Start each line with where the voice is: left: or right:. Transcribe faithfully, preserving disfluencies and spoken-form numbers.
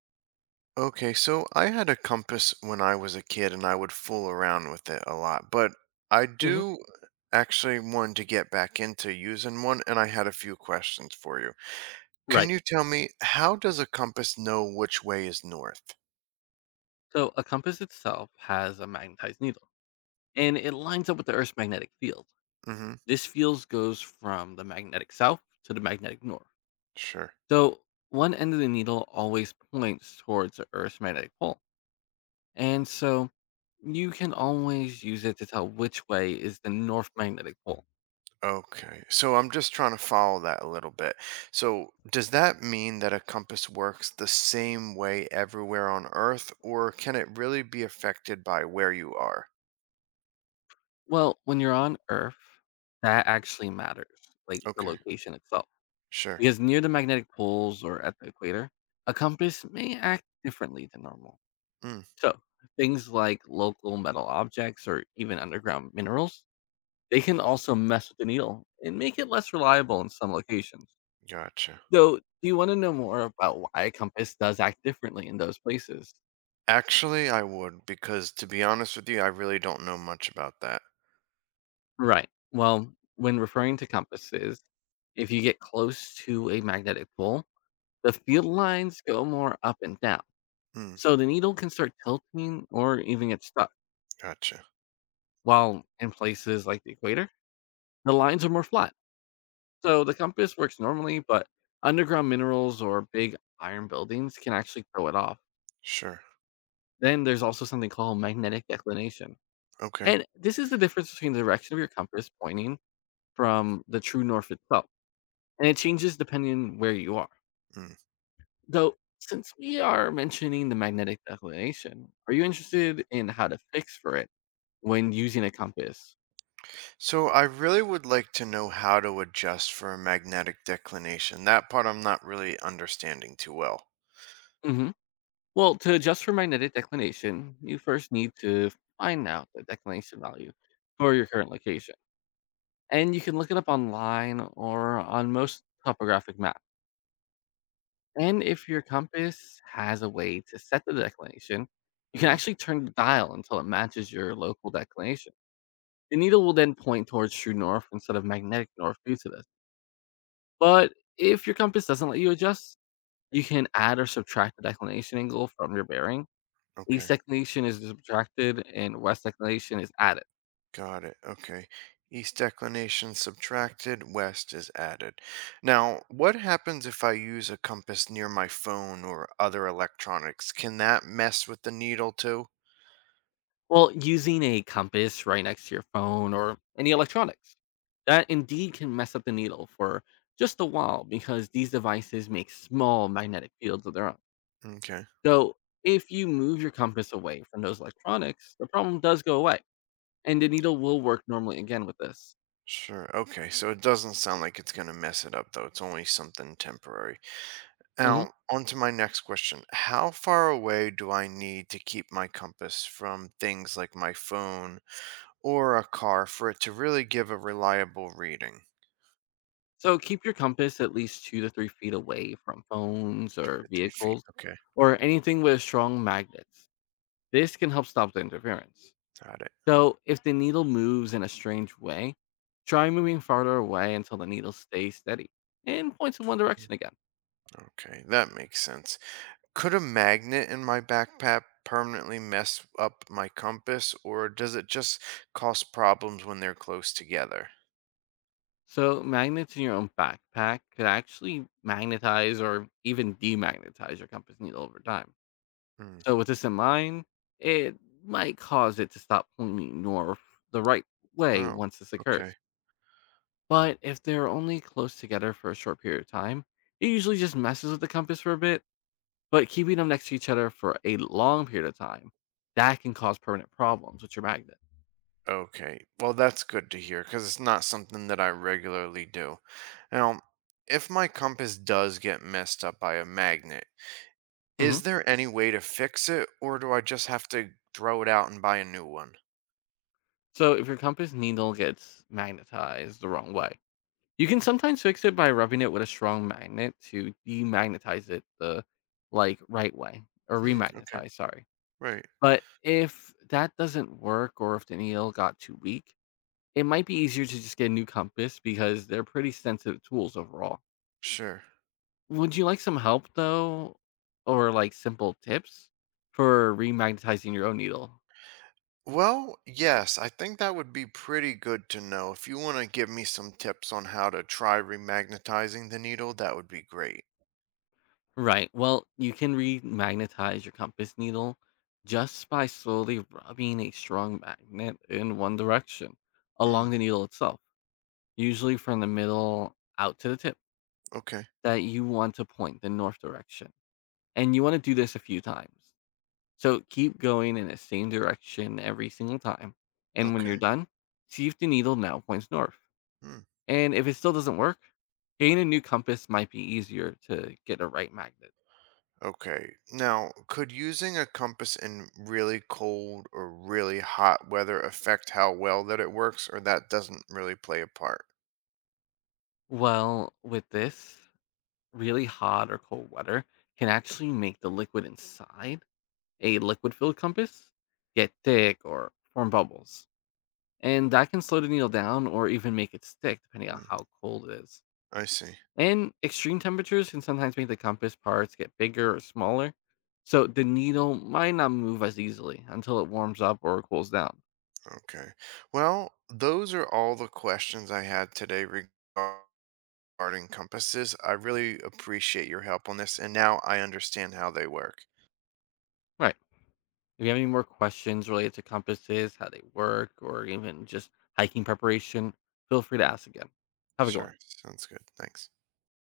right: Okay, so I had a compass when I was a kid and I would fool around with it a lot, but I
left: Hmm.
right: do actually want to get back into using one and I had a few questions for you. Can
left: Right.
right: you tell me, how does a compass know which way is north?
left: So a compass itself has a magnetized needle and it lines up with the Earth's magnetic field.
right: Mm-hmm.
left: This field goes from the magnetic south to the magnetic north.
right: Sure.
left: So one end of the needle always points towards the Earth's magnetic pole. And so you can always use it to tell which way is the north magnetic pole.
right: Okay. So I'm just trying to follow that a little bit. So does that mean that a compass works the same way everywhere on Earth, or can it really be affected by where you are?
left: Well, when you're on Earth, that actually matters, like the
right: Okay,
left: location itself.
right: sure.
left: Because near the magnetic poles or at the equator, a compass may act differently than normal.
right: Mm,
left: So, things like local metal objects or even underground minerals, they can also mess with the needle and make it less reliable in some locations.
right: gotcha.
left: Though, do you want to know more about why a compass does act differently in those places?
right: Actually, I would, because to be honest with you, I really don't know much about that.
left: Right. Well, when referring to compasses, if you get close to a magnetic pole, the field lines go more up and down.
right: Mm,
left: So the needle can start tilting or even get stuck.
right: gotcha.
left: While in places like the equator, the lines are more flat. So the compass works normally, but underground minerals or big iron buildings can actually throw it off.
right: Sure.
left: Then there's also something called magnetic declination.
right: Okay.
left: And this is the difference between the direction of your compass pointing from the true north itself. And it changes depending on where you are.
right: Mm.
left: Though, since we are mentioning the magnetic declination, are you interested in how to fix for it when using a compass?
right: So I really would like to know how to adjust for a magnetic declination. That part I'm not really understanding too well.
left: Mm-hmm. Well, to adjust for magnetic declination, you first need to find out the declination value for your current location. And you can look it up online or on most topographic maps. And if your compass has a way to set the declination, you can
right: Hmm.
left: actually turn the dial until it matches your local declination. The needle will then point towards true north instead of magnetic north due to this. But if your compass doesn't let you adjust, you can add or subtract the declination angle from your bearing. East
right: Okay.
left: declination is subtracted and west declination is added.
right: Got it. Okay. East declination subtracted, west is added. Now, what happens if I use a compass near my phone or other electronics? Can that mess with the needle too?
left: Well, using a compass right next to your phone or any electronics. That indeed can mess up the needle for just a while because these devices make small magnetic fields of their own.
right: Okay.
left: So, if you move your compass away from those electronics, the problem does go away and the needle will work normally again with this.
right: Sure. Okay. So it doesn't sound like it's going to mess it up, though. It's only something temporary.
left: Mhm.
right: Now, on to my next question. How far away do I need to keep my compass from things like my phone or a car for it to really give a reliable reading?
left: So, keep your compass at least two to three feet away from phones
right: Two
left: or
right: to three feet.
left: vehicles
right: Okay.
left: or anything with strong magnets. This can help stop the interference.
right: Got it.
left: So, if the needle moves in a strange way, try moving farther away until the needle stays steady and points in one direction again.
right: Okay, that makes sense. Could a magnet in my backpack permanently mess up my compass, or does it just cause problems when they're close together?
left: So, magnets in your own backpack could actually magnetize or even demagnetize your compass needle over time.
right: Mm.
left: So, with this in mind, it might cause it to stop pointing north the right way
right: Oh,
left: once this occurs.
right: okay.
left: But if they're only close together for a short period of time, it usually just messes with the compass for a bit. But keeping them next to each other for a long period of time, that can cause permanent problems with your magnet.
right: Okay. Well, that's good to hear because it's not something that I regularly do. Now, if my compass does get messed up by a magnet,
left: Mhm.
right: is there any way to fix it, or do I just have to throw it out and buy a new one?
left: So if your compass needle gets magnetized the wrong way, you can sometimes fix it by rubbing it with a strong magnet to demagnetize it the like right way, or
right: Hmm. Okay.
left: remagnetize, sorry.
right: Right.
left: But if that doesn't work or if the needle got too weak, it might be easier to just get a new compass because they're pretty sensitive tools overall.
right: Sure.
left: Would you like some help though, or like simple tips for remagnetizing your own needle?
right: Well, yes, I think that would be pretty good to know. If you want to give me some tips on how to try remagnetizing the needle, that would be great.
left: Right. Well, you can remagnetize your compass needle just by slowly rubbing a strong magnet in one direction along
right: Mm,
left: the needle itself, usually from the middle out to the tip
right: okay,
left: that you want to point the north direction. And you want to do this a few times. So keep going in the same direction every single time. And when
right: okay,
left: you're done, see if the needle now points north.
right: mm,
left: And if it still doesn't work, getting a new compass might be easier to get a right magnet.
right: okay. Now, could using a compass in really cold or really hot weather affect how well that it works, or that doesn't really play a part?
left: Well, with this, really hot or cold weather can actually make the liquid inside a liquid filled compass get thick or form bubbles. And that can slow the needle down or even make it stick, depending on
right: Mm,
left: how cold it is.
right: I see.
left: And extreme temperatures can sometimes make the compass parts get bigger or smaller. So the needle might not move as easily until it warms up or cools down.
right: Okay. Well, those are all the questions I had today regarding art encompasses. I really appreciate your help on this, and now I understand how they work.
left: Right. If you have any more questions related to compasses, how they work, or even just hiking preparation, feel free to ask again. Have a good one.
right: Sure, sounds good. Thanks.